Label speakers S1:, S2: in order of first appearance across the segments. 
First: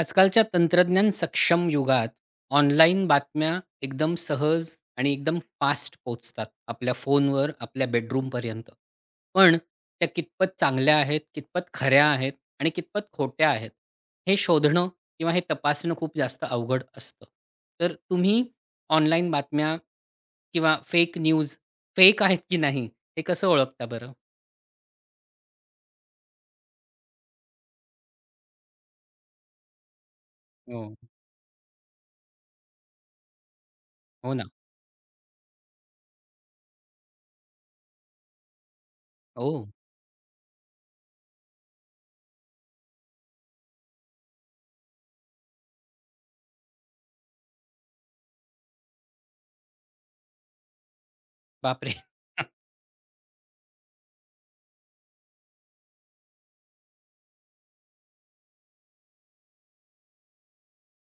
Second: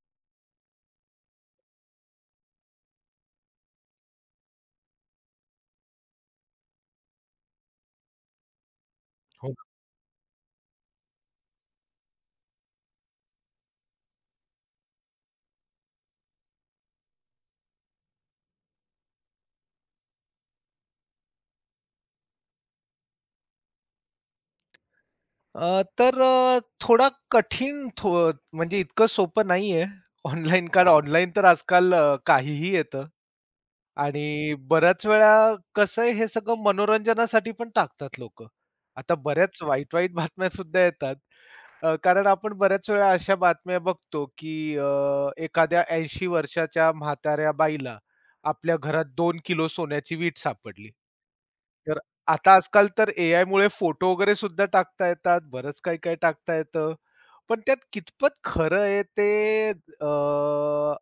S1: आजकालच्या तंत्रज्ञान सक्षम युगात ऑनलाईन बातम्या एकदम सहज आणि एकदम फास्ट पोहोचतात आपल्या फोनवर आपल्या बेडरूमपर्यंत. पण त्या कितपत चांगल्या आहेत, कितपत खऱ्या आहेत आणि कितपत खोट्या आहेत, हे शोधणं किंवा हे तपासणं खूप जास्त अवघड असतं. तर तुम्ही ऑनलाईन बातम्या किंवा फेक न्यूज फेक आहेत की नाही, हे कसं ओळखता बरं?
S2: थोडा कठीण थो म्हणजे इतकं सोपं नाहीये ऑनलाईन, कारण
S1: हो,
S2: बरोबर. ऑनलाईन तर आजकाल काहीही येतं
S1: हो ना.
S2: आणि बऱ्याच वेळा कसं आहे, हे सगळं मनोरंजनासाठी पण टाकतात लोकं. आता बऱ्याच
S1: ओ
S2: वाईट-वाईट बातम्या सुद्धा येतात. कारण आपण बऱ्याच वेळा अशा बातम्या बघतो, की एखाद्या 80 वर्षाच्या म्हाताऱ्या बाईला आपल्या घरात 2 किलो सोन्याची वीट सापडली.
S1: बापरे!
S2: आता आजकाल तर एआयमुळे फोटो वगैरे सुद्धा टाकता येतात. बरंच काही-काही टाकता येतं. पण त्यात कितपत खरं आहे ते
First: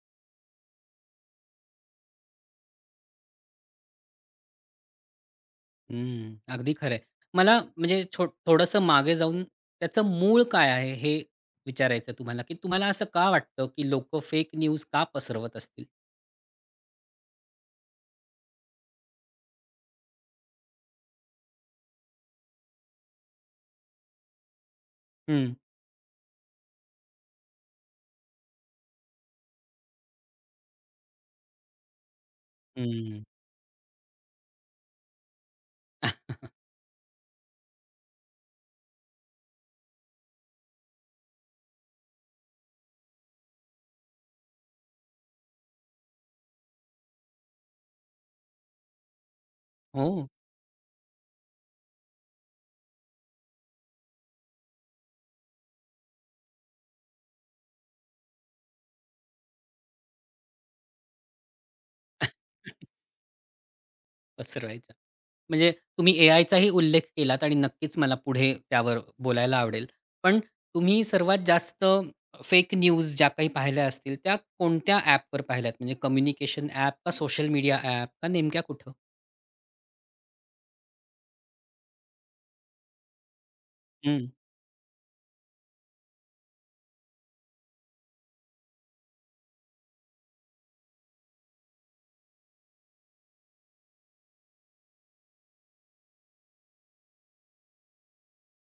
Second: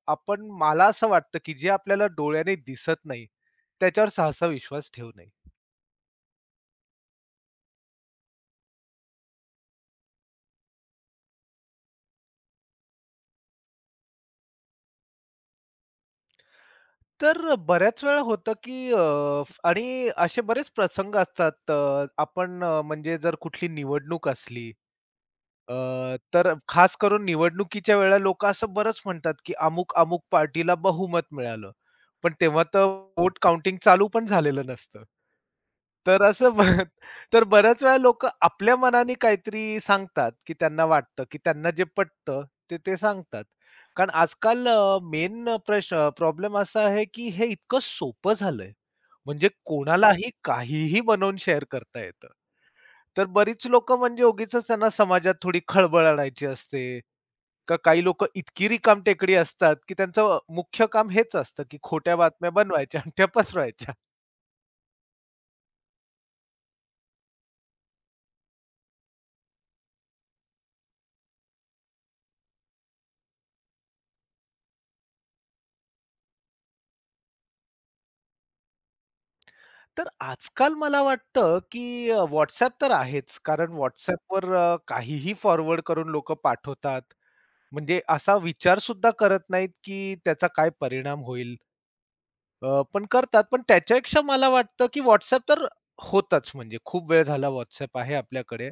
S2: आपण मला असं वाटतं, की जे आपल्याला डोळ्याने दिसत नाही, त्याच्यावर सहसा विश्वास ठेवू नये.
S1: हं, अगदी खरं आहे. मला म्हणजे थोडंसं मागे जाऊन त्याचं मूळ काय आहे हे विचारायचं तुम्हाला, की तुम्हाला असं का वाटतं, की लोकं फेक न्यूज का पसरवत असतील?
S2: तर बऱ्याच वेळा होतं, की आणि असे बरेच प्रसंग असतात. आपण म्हणजे जर कुठली निवडणूक असली
S1: हं,
S2: तर खास करून निवडणुकीच्या वेळेला लोकं असं बरंच म्हणतात, की अमुक-अमुक पार्टीला बहुमत मिळालं. पण तेव्हा तर
S1: हं.
S2: व्होट काउंटिंग चालू पण झालेलं नसतं. तर असं तर बऱ्याच वेळा लोकं आपल्या मनाने काहीतरी सांगतात, की त्यांना वाटतं, की त्यांना जे पटतं ते ते सांगतात. कारण आजकाल मेन प्रॉब्लेम असा आहे, की हे इतकं सोपं झालंय. म्हणजे
S1: हो.
S2: कोणालाही काहीही बनवून शेअर करता येतं. तर बरीच लोकं म्हणजे उगीचच त्यांना समाजात थोडी खळबळ आणायची असते. का काही लोकं इतकी टेकड़ी असतात, की त्यांचं मुख्य काम हेच असतं, की खोट्या बातम्या बनवायच्या आणि त्या पसरवायच्या.
S1: पसरवायच्या. म्हणजे तुम्ही एआयचाही उल्लेख केलात आणि नक्कीच मला पुढे त्यावर बोलायला आवडेल. पण तुम्ही सर्वात जास्त फेक न्यूज ज्या काही पाहिल्या असतील, त्या कोणत्या ॲपवर पाहिल्यात? म्हणजे कम्युनिकेशन ॲप का सोशल मीडिया ॲप का नेमक्या कुठं?
S2: तर आजकाल मला वाटतं, की तर आहेच. कारण
S1: हं.
S2: WhatsAppवर काहीही फॉरवर्ड करून लोकं पाठवतात. म्हणजे असा विचार सुद्धा करत नाहीत, की त्याचा काय परिणाम होईल. पण करतात. पण त्याच्यापेक्षा मला वाटतं, की WhatsApp तर होताच म्हणजे खूप वेळ झाला WhatsApp आहे आपल्याकडे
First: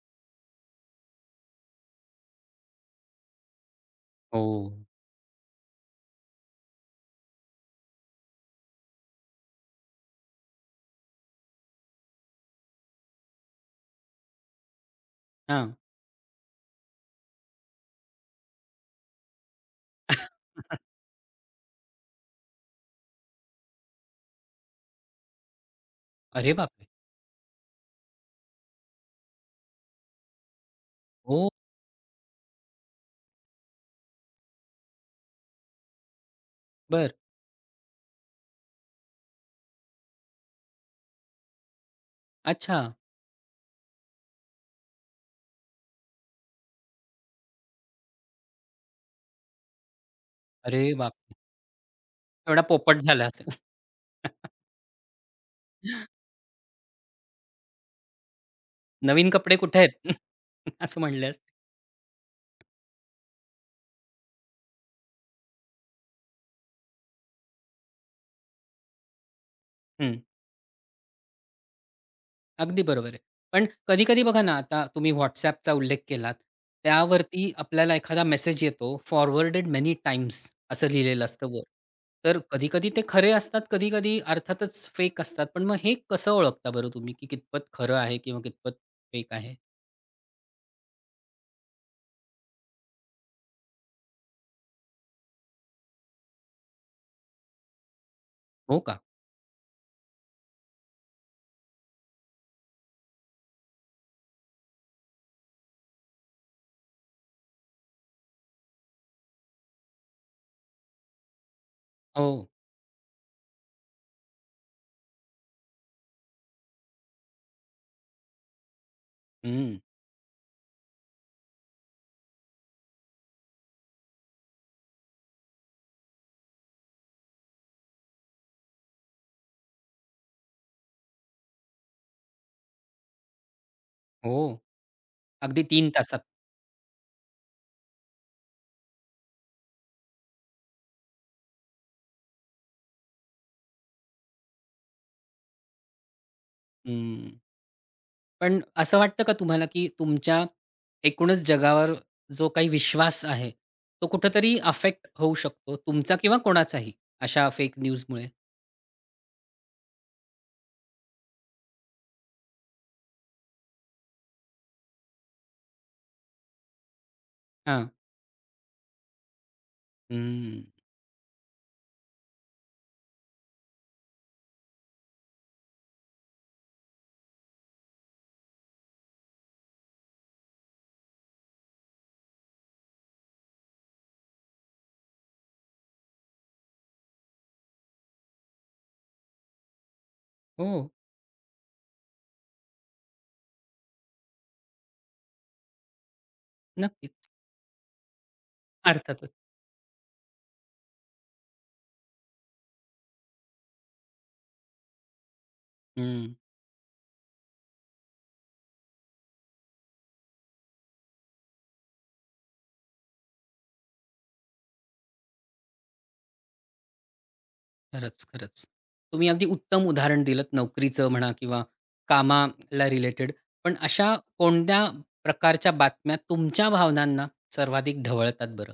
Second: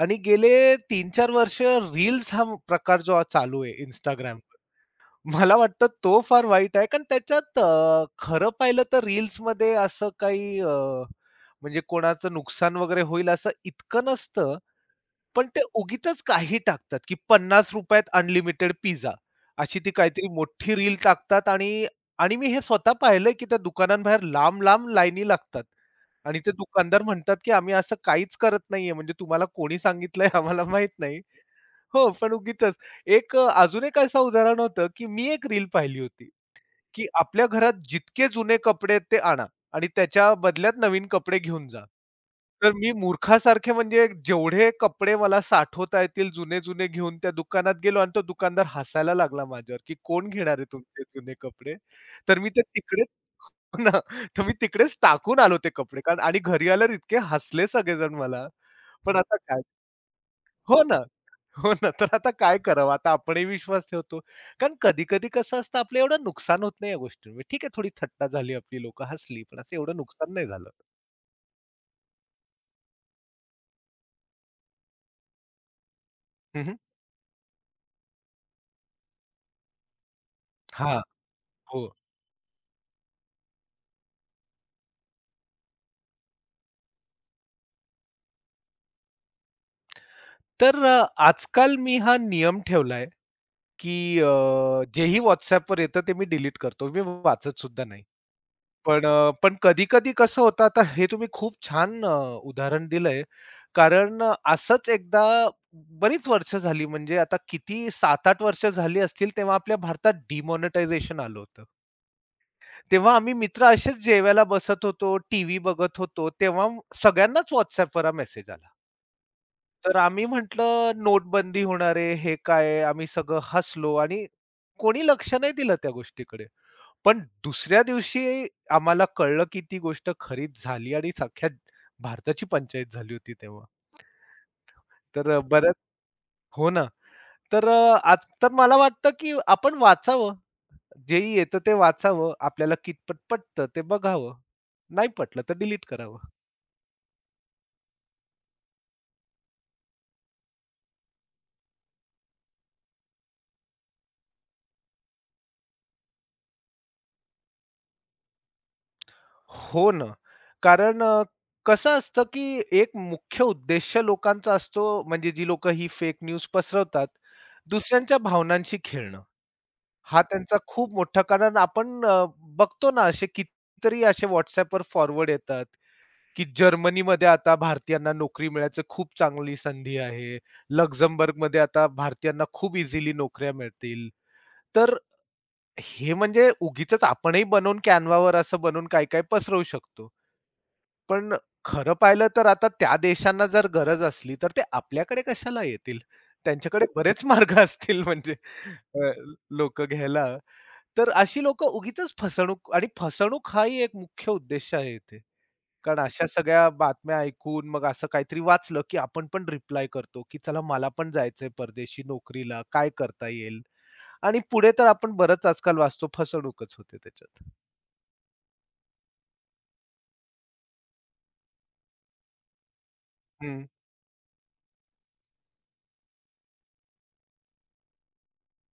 S2: आणि गेले 3-4 वर्ष रील्स हा प्रकार जो आज चालू आहे Instagram.
S1: हो.
S2: मला वाटतं तो फार वाईट आहे. कारण त्याच्यात खरं पाहिलं तर रील्समध्ये असं काही म्हणजे कोणाचं नुकसान वगैरे होईल असं इतकं नसतं. पण ते
S1: हां.
S2: उगीचच काही टाकतात, की ₹50त अनलिमिटेड पिझ्झा अशी ती काहीतरी मोठी रील टाकतात आणि आणि मी हे स्वतः पाहिलंय, की त्या दुकानांबाहेर लांब-लांब लाईनी लागतात आणि ते
S1: अरे बापरे!
S2: दुकानदार म्हणतात, की "आम्ही असं काहीच करत नाहीये, म्हणजे तुम्हाला कोणी सांगितलंय आम्हाला माहीत नाही."
S1: ओह!
S2: हो, पण उगीचच. अजून एक असं उदाहरण होतं, की मी एक रील पाहिली होती. की
S1: बरं.
S2: आपल्या घरात जितके जुने कपडे आहेत ते आणा आणि त्याच्या बदल्यात नवीन कपडे घेऊन जा. तर
S1: अच्छा.
S2: मी मूर्खासारखे म्हणजे जेवढे कपडे मला साठवता येतील जुने-जुने घेऊन त्या दुकानात गेलो आणि तो दुकानदार हसायला लागला माझ्यावर, की "कोण घेणार आहे
S1: अरे
S2: तुमचे जुने
S1: बापरे!
S2: कपडे?" तर मी ते
S1: एवढा पोपट
S2: तिकडेच
S1: झाला असेल.
S2: ना, तर मी तिकडेच टाकून आलो ते कपडे कारण आणि घरी आल्यावर इतके हसले सगळेजण मला. पण
S1: नवीन
S2: आता
S1: कपडे
S2: काय
S1: कुठे आहेत?
S2: हो ना.
S1: असं म्हणले असतील.
S2: हो ना, तर आता काय करावं? आता आपणही विश्वास ठेवतो. कारण कधी-कधी कसं असतं, आपलं एवढं नुकसान होत नाही या गोष्टींमुळे. ठीक आहे, थोडी थट्टा झाली, आपली लोकं हसली, पण असं एवढं
S1: हं.
S2: नुकसान नाही झालं.
S1: अगदी बरोबर आहे. पण कधी-कधी बघा ना, आता तुम्ही WhatsAppचा उल्लेख केलात.
S2: हं, हं.
S1: त्यावरती आपल्याला एखादा मेसेज येतो, फॉरवर्डेड मेनी टाइम्स असं लिहिलेलं असतं वर.
S2: हो.
S1: तर कधी-कधी ते खरे असतात, कधी-कधी अर्थातच फेक असतात. पण मग हे कसं ओळखता बरं तुम्ही, की कितपत खरं आहे किंवा कितपत फेक आहे?
S2: तर आजकाल मी हा नियम ठेवलाय, की अ, जेही WhatsAppवर येतं ते मी डिलीट करतो. मी वाचत सुद्धा नाही.
S1: हो का?
S2: पण कधी-कधी कसं होतं आता हे तुम्ही खूप छान उदाहरण दिलंय. कारण असंच एकदा बरीच वर्ष झाली म्हणजे आता किती 7-8 वर्ष झाली असतील तेव्हा आपल्या भारतात डिमॉनिटायझेशन आलं होतं.
S1: हो.
S2: तेव्हा आम्ही मित्र असेच जेवायला बसत होतो, टीव्ही बघत होतो, तेव्हा सगळ्यांनाच WhatsAppवर हा मेसेज आला.
S1: हं.
S2: तर आम्ही म्हटलं, नोटबंदी होणार आहे, हे काय आहे? आम्ही सगळं हसलो आणि कोणी लक्ष नाही दिलं त्या गोष्टीकडे. पण दुसऱ्या दिवशी आम्हाला कळलं, की ती गोष्ट खरीच झाली आणि अख्ख्या भारताची पंचायत झाली होती तेव्हा.
S1: हो.
S2: तर
S1: अगदी
S2: बऱ्याच
S1: 3 तासात.
S2: हो ना. तर आज तर मला वाटतं, की आपण वाचावं. जेही येतं ते वाचावं, आपल्याला कितपत पटतं ते बघावं. नाही पटलं तर डिलीट करावं.
S1: पण असं वाटतं का तुम्हाला, की तुमच्या एकूणच जगावर जो काही विश्वास आहे, तो कुठेतरी अफेक्ट होऊ शकतो तुमचा किंवा कोणाचाही अशा फेक न्यूजमुळे?
S2: हो ना. कारण कसं असतं, की एक मुख्य उद्देश लोकांचा असतो, म्हणजे जी लोकं ही फेक न्यूज पसरवतात,
S1: हां.
S2: दुसऱ्यांच्या भावनांशी खेळणं. हा त्यांचा
S1: हं.
S2: खूप मोठा कारण आपण बघतो ना असे कितीतरी असे WhatsAppवर फॉरवर्ड येतात, की जर्मनीमध्ये आता भारतीयांना नोकरी मिळायची खूप चांगली संधी आहे. लक्झमबर्गमध्ये आता भारतीयांना खूप इझिली नोकऱ्या मिळतील. तर हे म्हणजे उगीचच आपणही बनवून कॅनव्हावर असं बनवून काय-काय पसरवू शकतो.
S1: हो,
S2: पण खरं पाहिलं तर आता त्या देशांना जर गरज असली, तर ते आपल्याकडे कशाला येतील? त्यांच्याकडे बरेच
S1: नक्कीच.
S2: मार्ग असतील म्हणजे अ,
S1: अर्थातच.
S2: लोकं घ्यायला. तर अशी लोकं उगीचच फसवणूक आणि फसवणूक हाही एक मुख्य उद्देश आहे इथे. कारण अशा
S1: हं.
S2: सगळ्या बातम्या ऐकून मग असं काहीतरी वाचलं, की आपण पण रिप्लाय करतो, की चला मला पण जायचंय परदेशी नोकरीला, काय करता येईल? आणि पुढे तर आपण बरंच आजकाल वाचतो फसवणूकच होते त्याच्यात.
S1: खरंच, खरंच. तुम्ही अगदी उत्तम उदाहरण दिलंत नोकरीचं म्हणा किंवा कामाला रिलेटेड.
S2: हं.
S1: पण अशा कोणत्या प्रकारच्या बातम्या तुमच्या भावनांना सर्वाधिक ढवळतात बरं?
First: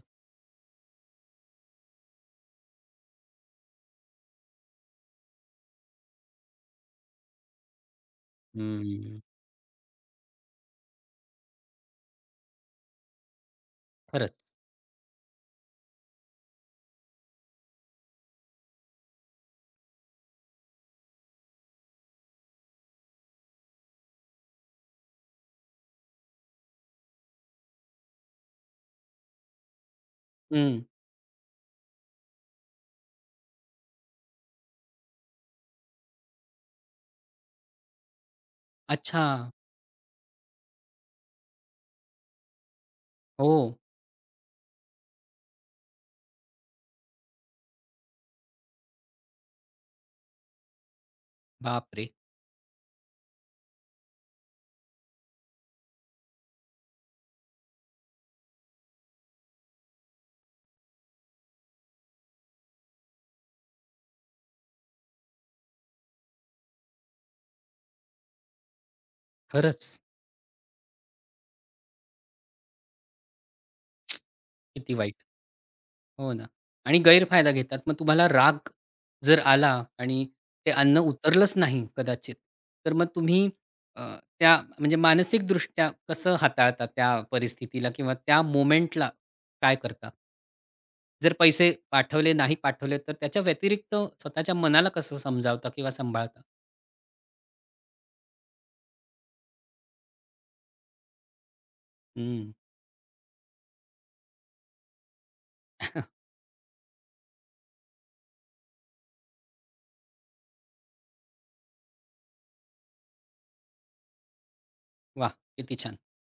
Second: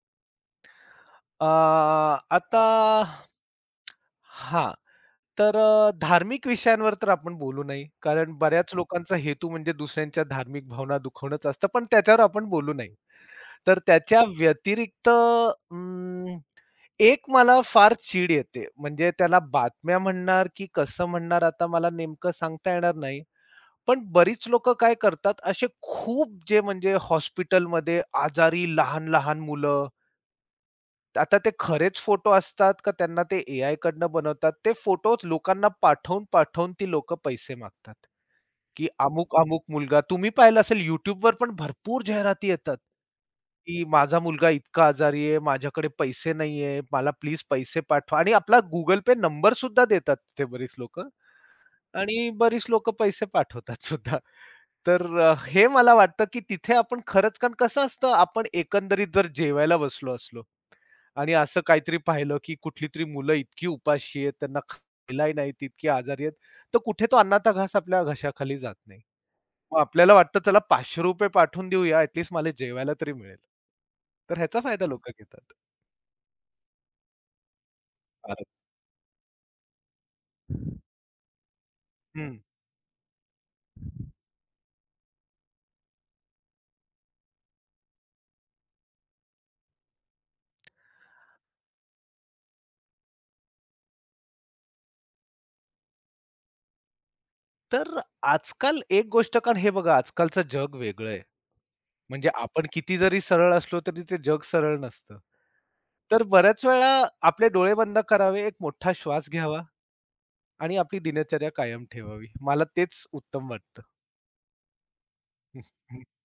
S2: अ, आता हां, तर धार्मिक विषयांवर तर आपण बोलू नाही. कारण बऱ्याच लोकांचा
S1: हं.
S2: हेतू म्हणजे दुसऱ्यांच्या धार्मिक भावना दुखवणंच असतं, पण त्याच्यावर आपण बोलू नाही. तर त्याच्या
S1: खरंच.
S2: व्यतिरिक्त एक मला फार चीड येते. म्हणजे त्याला बातम्या म्हणणार की कसं म्हणणार आता मला नेमकं सांगता येणार नाही. पण बरीच लोकं काय करतात, असे खूप जे म्हणजे हॉस्पिटलमध्ये आजारी लहान-लहान मुलं,
S1: हं.
S2: आता ते खरेच फोटो असतात का त्यांना ते एआयकडनं बनवतात, ते फोटो लोकांना पाठवून-पाठवून ती लोकं पैसे मागतात, की
S1: अच्छा.
S2: अमुक-अमुक मुलगा तुम्ही पाहिलं असेल YouTubeवर पण भरपूर जाहिराती येतात,
S1: हो.
S2: की माझा मुलगा इतका आजारी आहे, माझ्याकडे पैसे नाहीये, मला प्लीज पैसे पाठवा आणि आपला Google Pay नंबर सुद्धा देतात ते बरीच लोकं
S1: बापरे!
S2: आणि बरीच लोकं पैसे पाठवतात सुद्धा. तर हे मला वाटतं, की तिथे आपण खरंच कारण कसं असतं, आपण एकंदरीत जर जेवायला बसलो असलो आणि असं काहीतरी पाहिलं, की कुठली तरी मुलं इतकी उपाशी आहेत, त्यांना खायलाही नाहीत, इतकी आजारी आहेत, तर कुठे तो अन्नाचा घास आपल्या घशाखाली जात नाही. मग
S1: खरंच.
S2: आपल्याला वाटतं, चला ₹500 पाठवून देऊया, ॲट मला जेवायला तरी मिळेल. तर ह्याचा फायदा
S1: किती
S2: लोकं
S1: वाईट.
S2: घेतात.
S1: हो ना. आणि गैरफायदा घेतात. मग तुम्हाला
S2: फारच.
S1: राग जर आला आणि ते अन्न उतरलंच नाही
S2: हं.
S1: कदाचित, तर मग तुम्ही अ, त्या म्हणजे मानसिकदृष्ट्या कसं हाताळता त्या परिस्थितीला किंवा त्या मोमेंटला काय करता? जर पैसे पाठवले, नाही पाठवले, तर त्याच्या व्यतिरिक्त स्वतःच्या मनाला कसं समजावता किंवा सांभाळता?
S2: तर आजकाल एक गोष्ट कारण हे बघा, आजकालचं जग वेगळं आहे. म्हणजे
S1: हं.
S2: आपण किती जरी सरळ असलो तरी ते जग सरळ नसतं.
S1: वाह!
S2: तर बऱ्याच वेळा आपले डोळे बंद करावे, एक मोठा श्वास घ्यावा आणि आपली दिनचर्या कायम ठेवावी. मला तेच उत्तम वाटतं.
S1: किती छान.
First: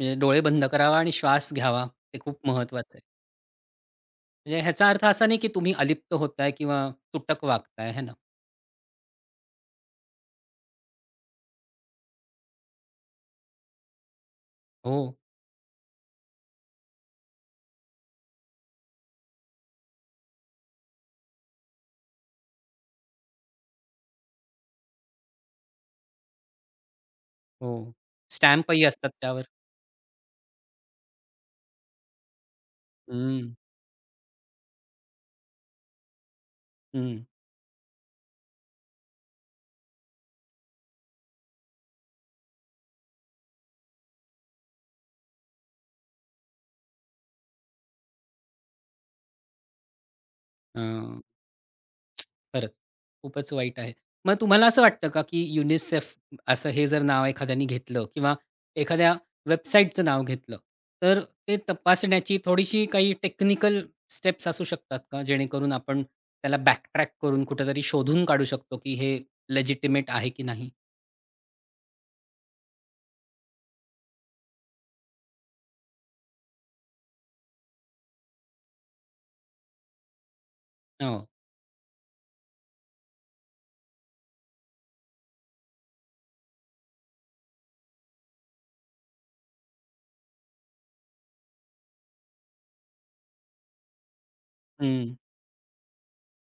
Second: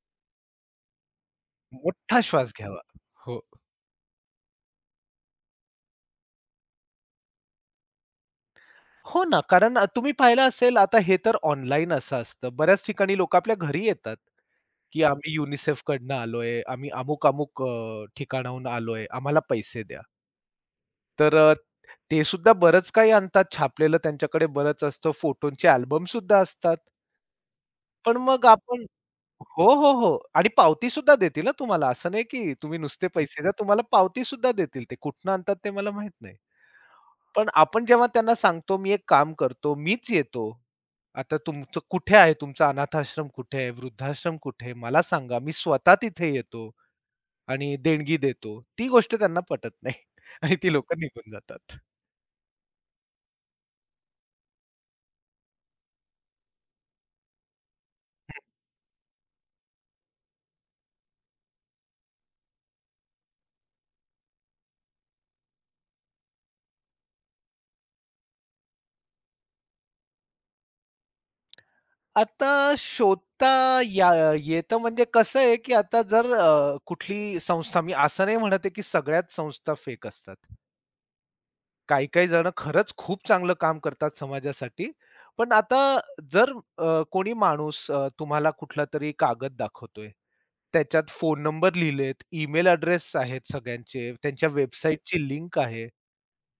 S1: म्हणजे डोळे बंद करावा आणि श्वास घ्यावा. ते
S2: मोठा
S1: खूप
S2: श्वास घ्यावा.
S1: महत्वाचं आहे.
S2: हो.
S1: म्हणजे ह्याचा अर्थ असा नाही की तुम्ही अलिप्त होताय किंवा तुटक वागताय, है ना?
S2: हो ना, कारण तुम्ही पाहिलं असेल आता हे तर ऑनलाईन असं असतं. बऱ्याच ठिकाणी लोकं आपल्या घरी येतात,
S1: हो,
S2: की आम्ही UNICEFकडनं आलोय, आम्ही अमुक-अमुक ठिकाणाहून आलोय, आम्हाला पैसे द्या. तर ते सुद्धा बरंच काही आणतात छापलेलं त्यांच्याकडे बरंच असतं. फोटोंचे अल्बम सुद्धा असतात.
S1: हो.
S2: पण मग आपण
S1: स्टॅम्पही असतात त्यावर.
S2: हो, हो, हो. आणि पावती सुद्धा देतील हं तुम्हाला. असं नाही की तुम्ही नुसते पैसे
S1: हं,
S2: द्या. तुम्हाला पावती सुद्धा देतील ते. कुठनं आणतात ते मला माहीत नाही.
S1: हं.
S2: पण आपण जेव्हा त्यांना सांगतो, "मी एक काम करतो, मीच येतो. आता तुमचं कुठे आहे? तुमचा अनाथाश्रम कुठे आहे? वृद्धाश्रम कुठे आहे? मला सांगा. मी स्वतः तिथे येतो आणि देणगी देतो." ती गोष्ट त्यांना पटत नाही आणि ती लोकं
S1: हां,
S2: निघून जातात.
S1: खरंच. खूपच वाईट आहे. मग तुम्हाला असं वाटतं का की युनिसेफ असं हे जर नाव एखाद्याने घेतलं किंवा एखाद्या वेबसाईटचं नाव घेतलं, तर ते तपासण्याची थोडीशी काही टेक्निकल स्टेप्स असू शकतात का? जेणेकरून आपण त्याला बॅकट्रॅक करून कुठेतरी शोधून काढू शकतो की हे लेजिटिमेट आहे की नाही?
S2: आता शोधता या येतं म्हणजे कसं आहे, की आता जर कुठली संस्था मी असं नाही म्हणत आहे, की सगळ्याच संस्था फेक असतात.
S1: हो.
S2: काही-काही जण खरंच खूप चांगलं काम करतात समाजासाठी. पण आता जर कोणी माणूस तुम्हाला कुठलातरी कागद दाखवतोय. त्याच्यात फोन नंबर लिहिलेत, ईमेल एड्रेस आहेत सगळ्यांचे, त्यांच्या
S1: हं.
S2: वेबसाईटची लिंक आहे.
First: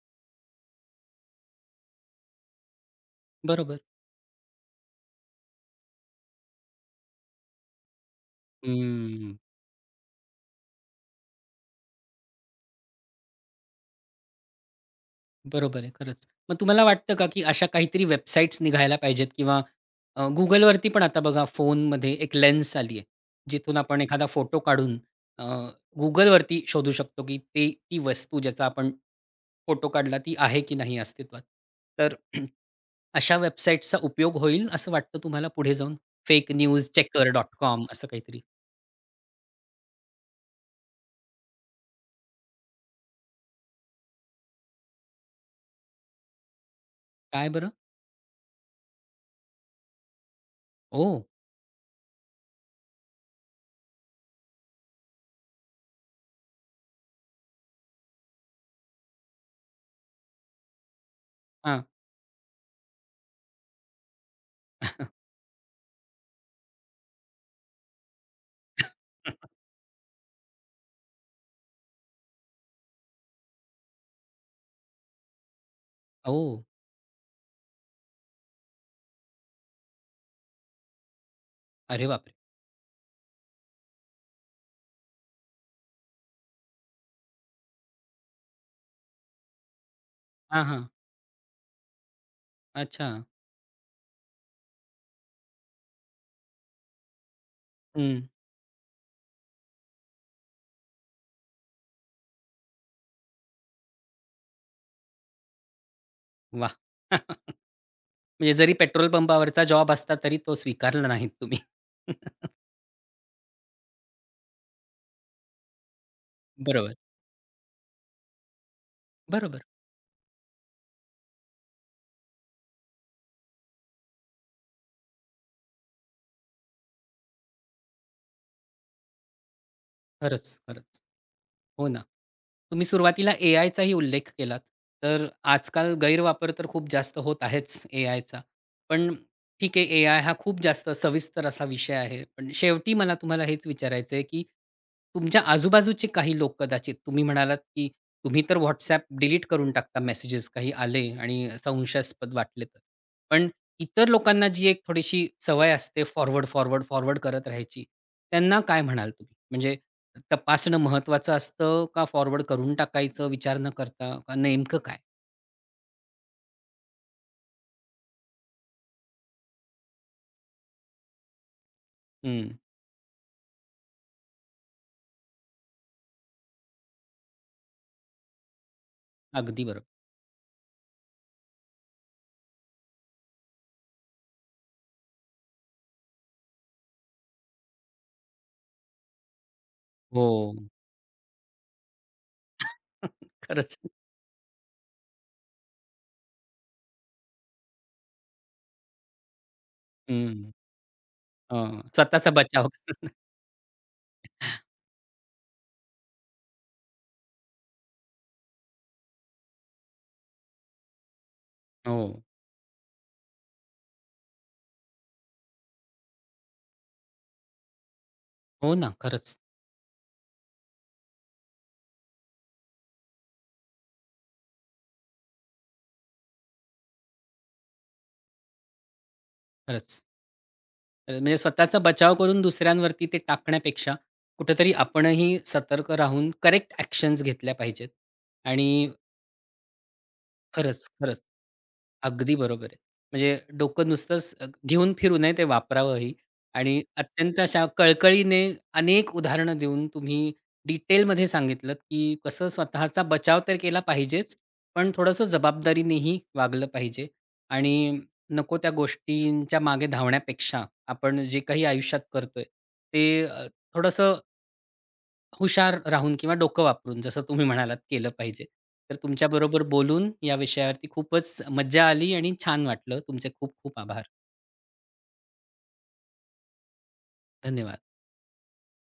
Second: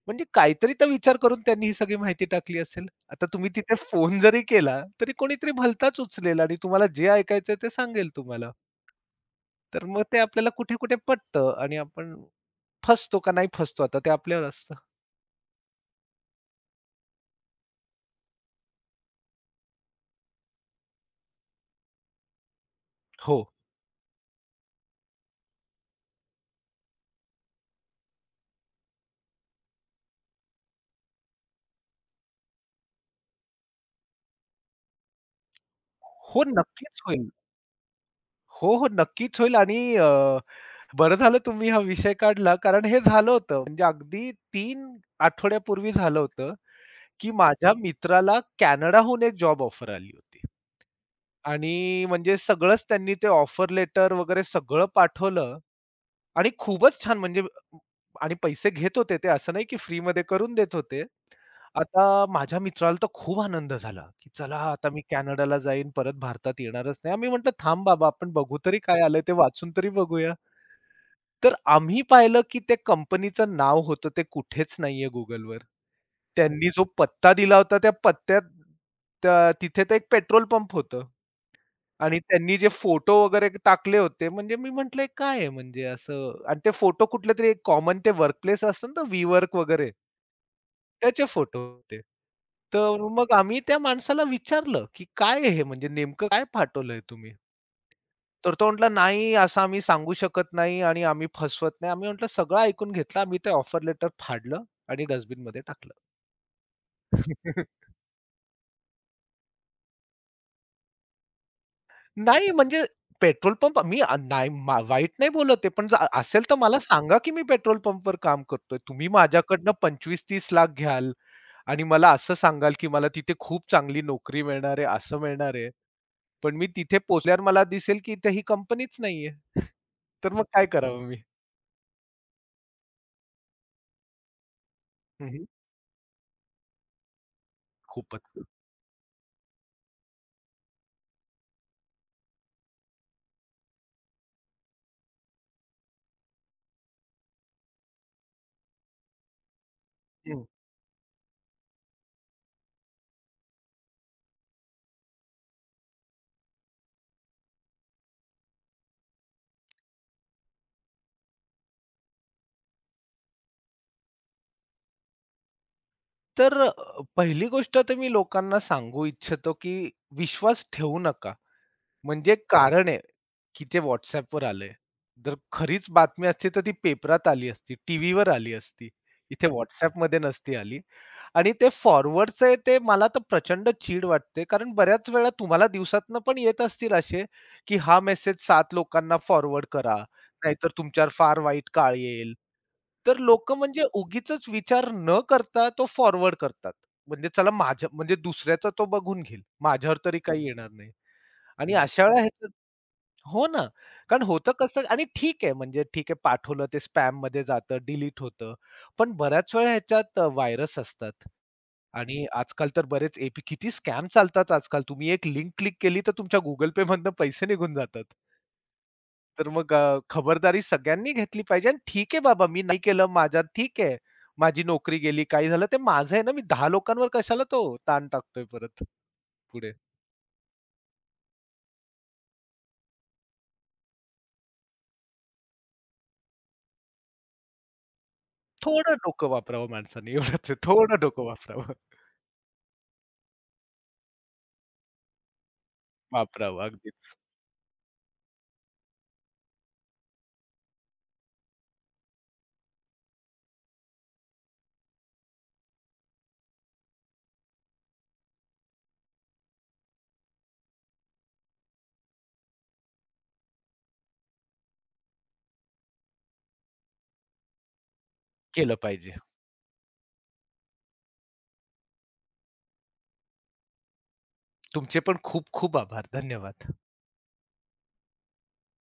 S2: म्हणजे काहीतरी तर विचार करून त्यांनी ही सगळी माहिती टाकली असेल. आता तुम्ही तिथे
S1: बरोबर.
S2: फोन जरी केला, तरी कोणीतरी भलताच उचलेल आणि तुम्हाला जे ऐकायचंय ते सांगेल तुम्हाला.
S1: हं.
S2: तर मग ते आपल्याला कुठे-कुठे पटतं आणि आपण फसतो का नाही फसतो आता ते आपल्यावर असतं.
S1: बरोबर आहे, खरंच. मग तुम्हाला वाटतं का, की अशा काहीतरी वेबसाईट्स निघायला पाहिजेत किंवा Googleवरती पण आता बघा फोनमध्ये एक लेन्स आली आहे.
S2: हो.
S1: जिथून आपण एखादा फोटो काढून अ, Googleवरती शोधू शकतो, की ते ती वस्तू ज्याचा आपण फोटो काढला ती आहे की नाही अस्तित्वात. तर अशा वेबसाईट्सचा उपयोग होईल असं वाटतं तुम्हाला पुढे जाऊन?
S2: हो,
S1: फेक न्यूज
S2: नक्कीच
S1: चेकर
S2: होईल.
S1: डॉट कॉम असं काहीतरी.
S2: हो, हो, नक्कीच होईल आणि बरं झालं तुम्ही हा विषय काढला कारण हे झालं होतं. म्हणजे अगदी 3 आठवड्यापूर्वी झालं होतं, की
S1: काय बरं?
S2: माझ्या मित्राला कॅनडाहून एक जॉब ऑफर आली होती.
S1: ओह!
S2: आणि म्हणजे सगळंच त्यांनी ते ऑफर लेटर वगैरे सगळं पाठवलं आणि खूपच छान म्हणजे आणि पैसे घेत होते ते, असं नाही की फ्रीमध्ये करून देत होते.
S1: हां.
S2: आता माझ्या मित्राला तर खूप आनंद झाला, की चला आता मी कॅनडाला जाईन, परत भारतात येणारच नाही. आम्ही म्हटलं, "थांब बाबा, आपण बघू तरी काय आलंय, ते वाचून तरी बघूया." तर आम्ही पाहिलं की ते कंपनीचं नाव होतं ते कुठेच नाहीये Googleवर.
S1: ओह!
S2: त्यांनी जो पत्ता दिला होता त्या पत्त्यात तिथे तर एक पेट्रोल पंप होतं.
S1: अरे
S2: आणि
S1: बापरे!
S2: त्यांनी जे फोटो वगैरे टाकले होते, म्हणजे मी म्हटलं, "हे काय आहे?" म्हणजे असं आणि ते फोटो कुठलेतरी एक कॉमन ते वर्कप्लेस असतं ना WeWork वगैरे,
S1: हां, हां.
S2: त्याचे फोटो होते. तर
S1: अच्छा.
S2: मग आम्ही त्या माणसाला विचारलं, की "काय आहे हे? म्हणजे नेमकं काय पाठवलंय तुम्ही?"
S1: हं.
S2: तर तो म्हटला, "नाही, असं आम्ही सांगू शकत नाही आणि आम्ही फसवत नाही." आम्ही म्हटलं, "सगळं ऐकून घेतलं." आम्ही ते ऑफर लेटर फाडलं आणि डस्टबिनमध्ये टाकलं.
S1: वाह! म्हणजे जरी पेट्रोल पंपावरचा जॉब असता तरी तो स्वीकारला नाहीत तुम्ही.
S2: नाही म्हणजे पेट्रोल पंप मी नाही मा वाईट नाही बोलत आहे, पण जर असेल तर मला
S1: बरोबर,
S2: सांगा, की मी पेट्रोल पंपवर काम करतोय. तुम्ही
S1: बरोबर.
S2: माझ्याकडनं 25-30 लाख घ्याल आणि मला असं सांगाल, की मला तिथे खूप चांगली नोकरी मिळणार आहे, असं मिळणार आहे. पण मी तिथे पोहोचल्यावर मला दिसेल, की इथे ही कंपनीच नाहीये. तर मग
S1: खरंच,
S2: काय
S1: खरंच.
S2: करावं मी?
S1: हो ना. तुम्ही सुरुवातीला एआयचाही उल्लेख केलात. तर
S2: हं,
S1: आजकाल गैरवापर तर खूप जास्त होत आहेच
S2: खूपच.
S1: एआयचा. पण ठीक आहे एआय हा खूप जास्त सविस्तर असा विषय आहे. पण शेवटी मला तुम्हाला हेच विचारायचं आहे, की तुमच्या आजूबाजूचे काही लोक कदाचित तुम्ही म्हणालात, की तुम्ही तर WhatsApp डिलीट करून टाकता
S2: हं.
S1: मेसेजेस काही आले आणि संशयास्पद वाटले तर. पण इतर लोकांना जी एक थोडीशी सवय असते फॉरवर्ड, फॉरवर्ड, फॉरवर्ड करत राहायची. त्यांना काय म्हणाल तुम्ही? म्हणजे तपासणं महत्त्वाचं असतं का फॉरवर्ड करून टाकायचं विचार न करता? का नेमकं काय?
S2: तर पहिली गोष्ट तर मी लोकांना सांगू इच्छितो, की विश्वास ठेवू नका. म्हणजे एक
S1: हं.
S2: कारण आहे, की ते WhatsAppवर आलंय. जर खरीच बातमी असती तर ती पेपरात आली असती, टीव्हीवर आली असती. इथे
S1: अगदी बरोबर.
S2: WhatsAppमध्ये नसती आली आणि ते फॉरवर्डचं आहे ते मला तर प्रचंड चीड वाटते. कारण बऱ्याच वेळा तुम्हाला दिवसातनं पण येत असतील असे, की हा मेसेज 7 लोकांना फॉरवर्ड करा,
S1: हो.
S2: नाहीतर तुमच्यावर फार वाईट काळ येईल. तर लोकं
S1: खरंच.
S2: म्हणजे उगीचच विचार न करता तो फॉरवर्ड करतात. म्हणजे चला माझ्या म्हणजे दुसऱ्याचा तो बघून घेईल. माझ्यावर तरी काही
S1: हं.
S2: येणार नाही. आणि हं.
S1: हं.
S2: अशा वेळेला
S1: स्वतःचा
S2: ह्याच्यात
S1: बचाव.
S2: हो ना. कारण होतं कसं आणि ठीक आहे म्हणजे ठीक आहे पाठवलं ते स्पॅममध्ये जातं, डिलीट होतं. पण बऱ्याच वेळा ह्याच्यात व्हायरस असतात
S1: हो.
S2: आणि आजकाल तर बरेच ए-पी किती स्कॅम चालतात आजकाल. तुम्ही एक लिंक क्लिक केली तर तुमच्या Google Payमधनं पैसे निघून जातात.
S1: हो ना. खरंच,
S2: तर मग खबरदारी सगळ्यांनी घेतली पाहिजे आणि ठीक आहे बाबा मी नाही केलं माझ्या ठीक आहे. माझी नोकरी गेली, काही झालं ते माझं आहे ना, मी 10 लोकांवर कशाला तो ताण टाकतोय परत पुढे.
S1: खरंच. तर म्हणजे स्वतःचा बचाव करून दुसऱ्यांवरती ते टाकण्यापेक्षा कुठेतरी आपणही सतर्क राहून करेक्ट ॲक्शन्स घेतल्या पाहिजेत आणि
S2: थोडं डोकं वापरावं माणसाने एवढंच आहे.
S1: खरंच,
S2: थोडं
S1: खरंच.
S2: डोकं वापरावं.
S1: अगदी बरोबर आहे. म्हणजे डोकं नुसतंच घेऊन फिरू नये, ते वापरावंही
S2: वापरावं
S1: आणि
S2: अगदीच.
S1: अत्यंत अशा कळकळीने अनेक उदाहरणं देऊन तुम्ही डिटेलमध्ये सांगितलत, की कसं स्वतःचा बचाव तर केला पाहिजेच, पण थोडंसं जबाबदारीनेही वागलं पाहिजे आणि नको त्या गोष्टींच्या मागे धावण्यापेक्षा आपण जे काही आयुष्यात करतोय, ते थोडंसं हुशार राहून किंवा डोकं वापरून जसं तुम्ही म्हणालात केलं पाहिजे.
S2: केलं
S1: तर
S2: पाहिजे.
S1: तुमच्याबरोबर बोलून या विषयावरती खूपच मज्जा आली आणि छान वाटलं. तुमचे खूप खूप आभार.
S2: तुमचे पण खूप खूप आभार. धन्यवाद.
S1: धन्यवाद.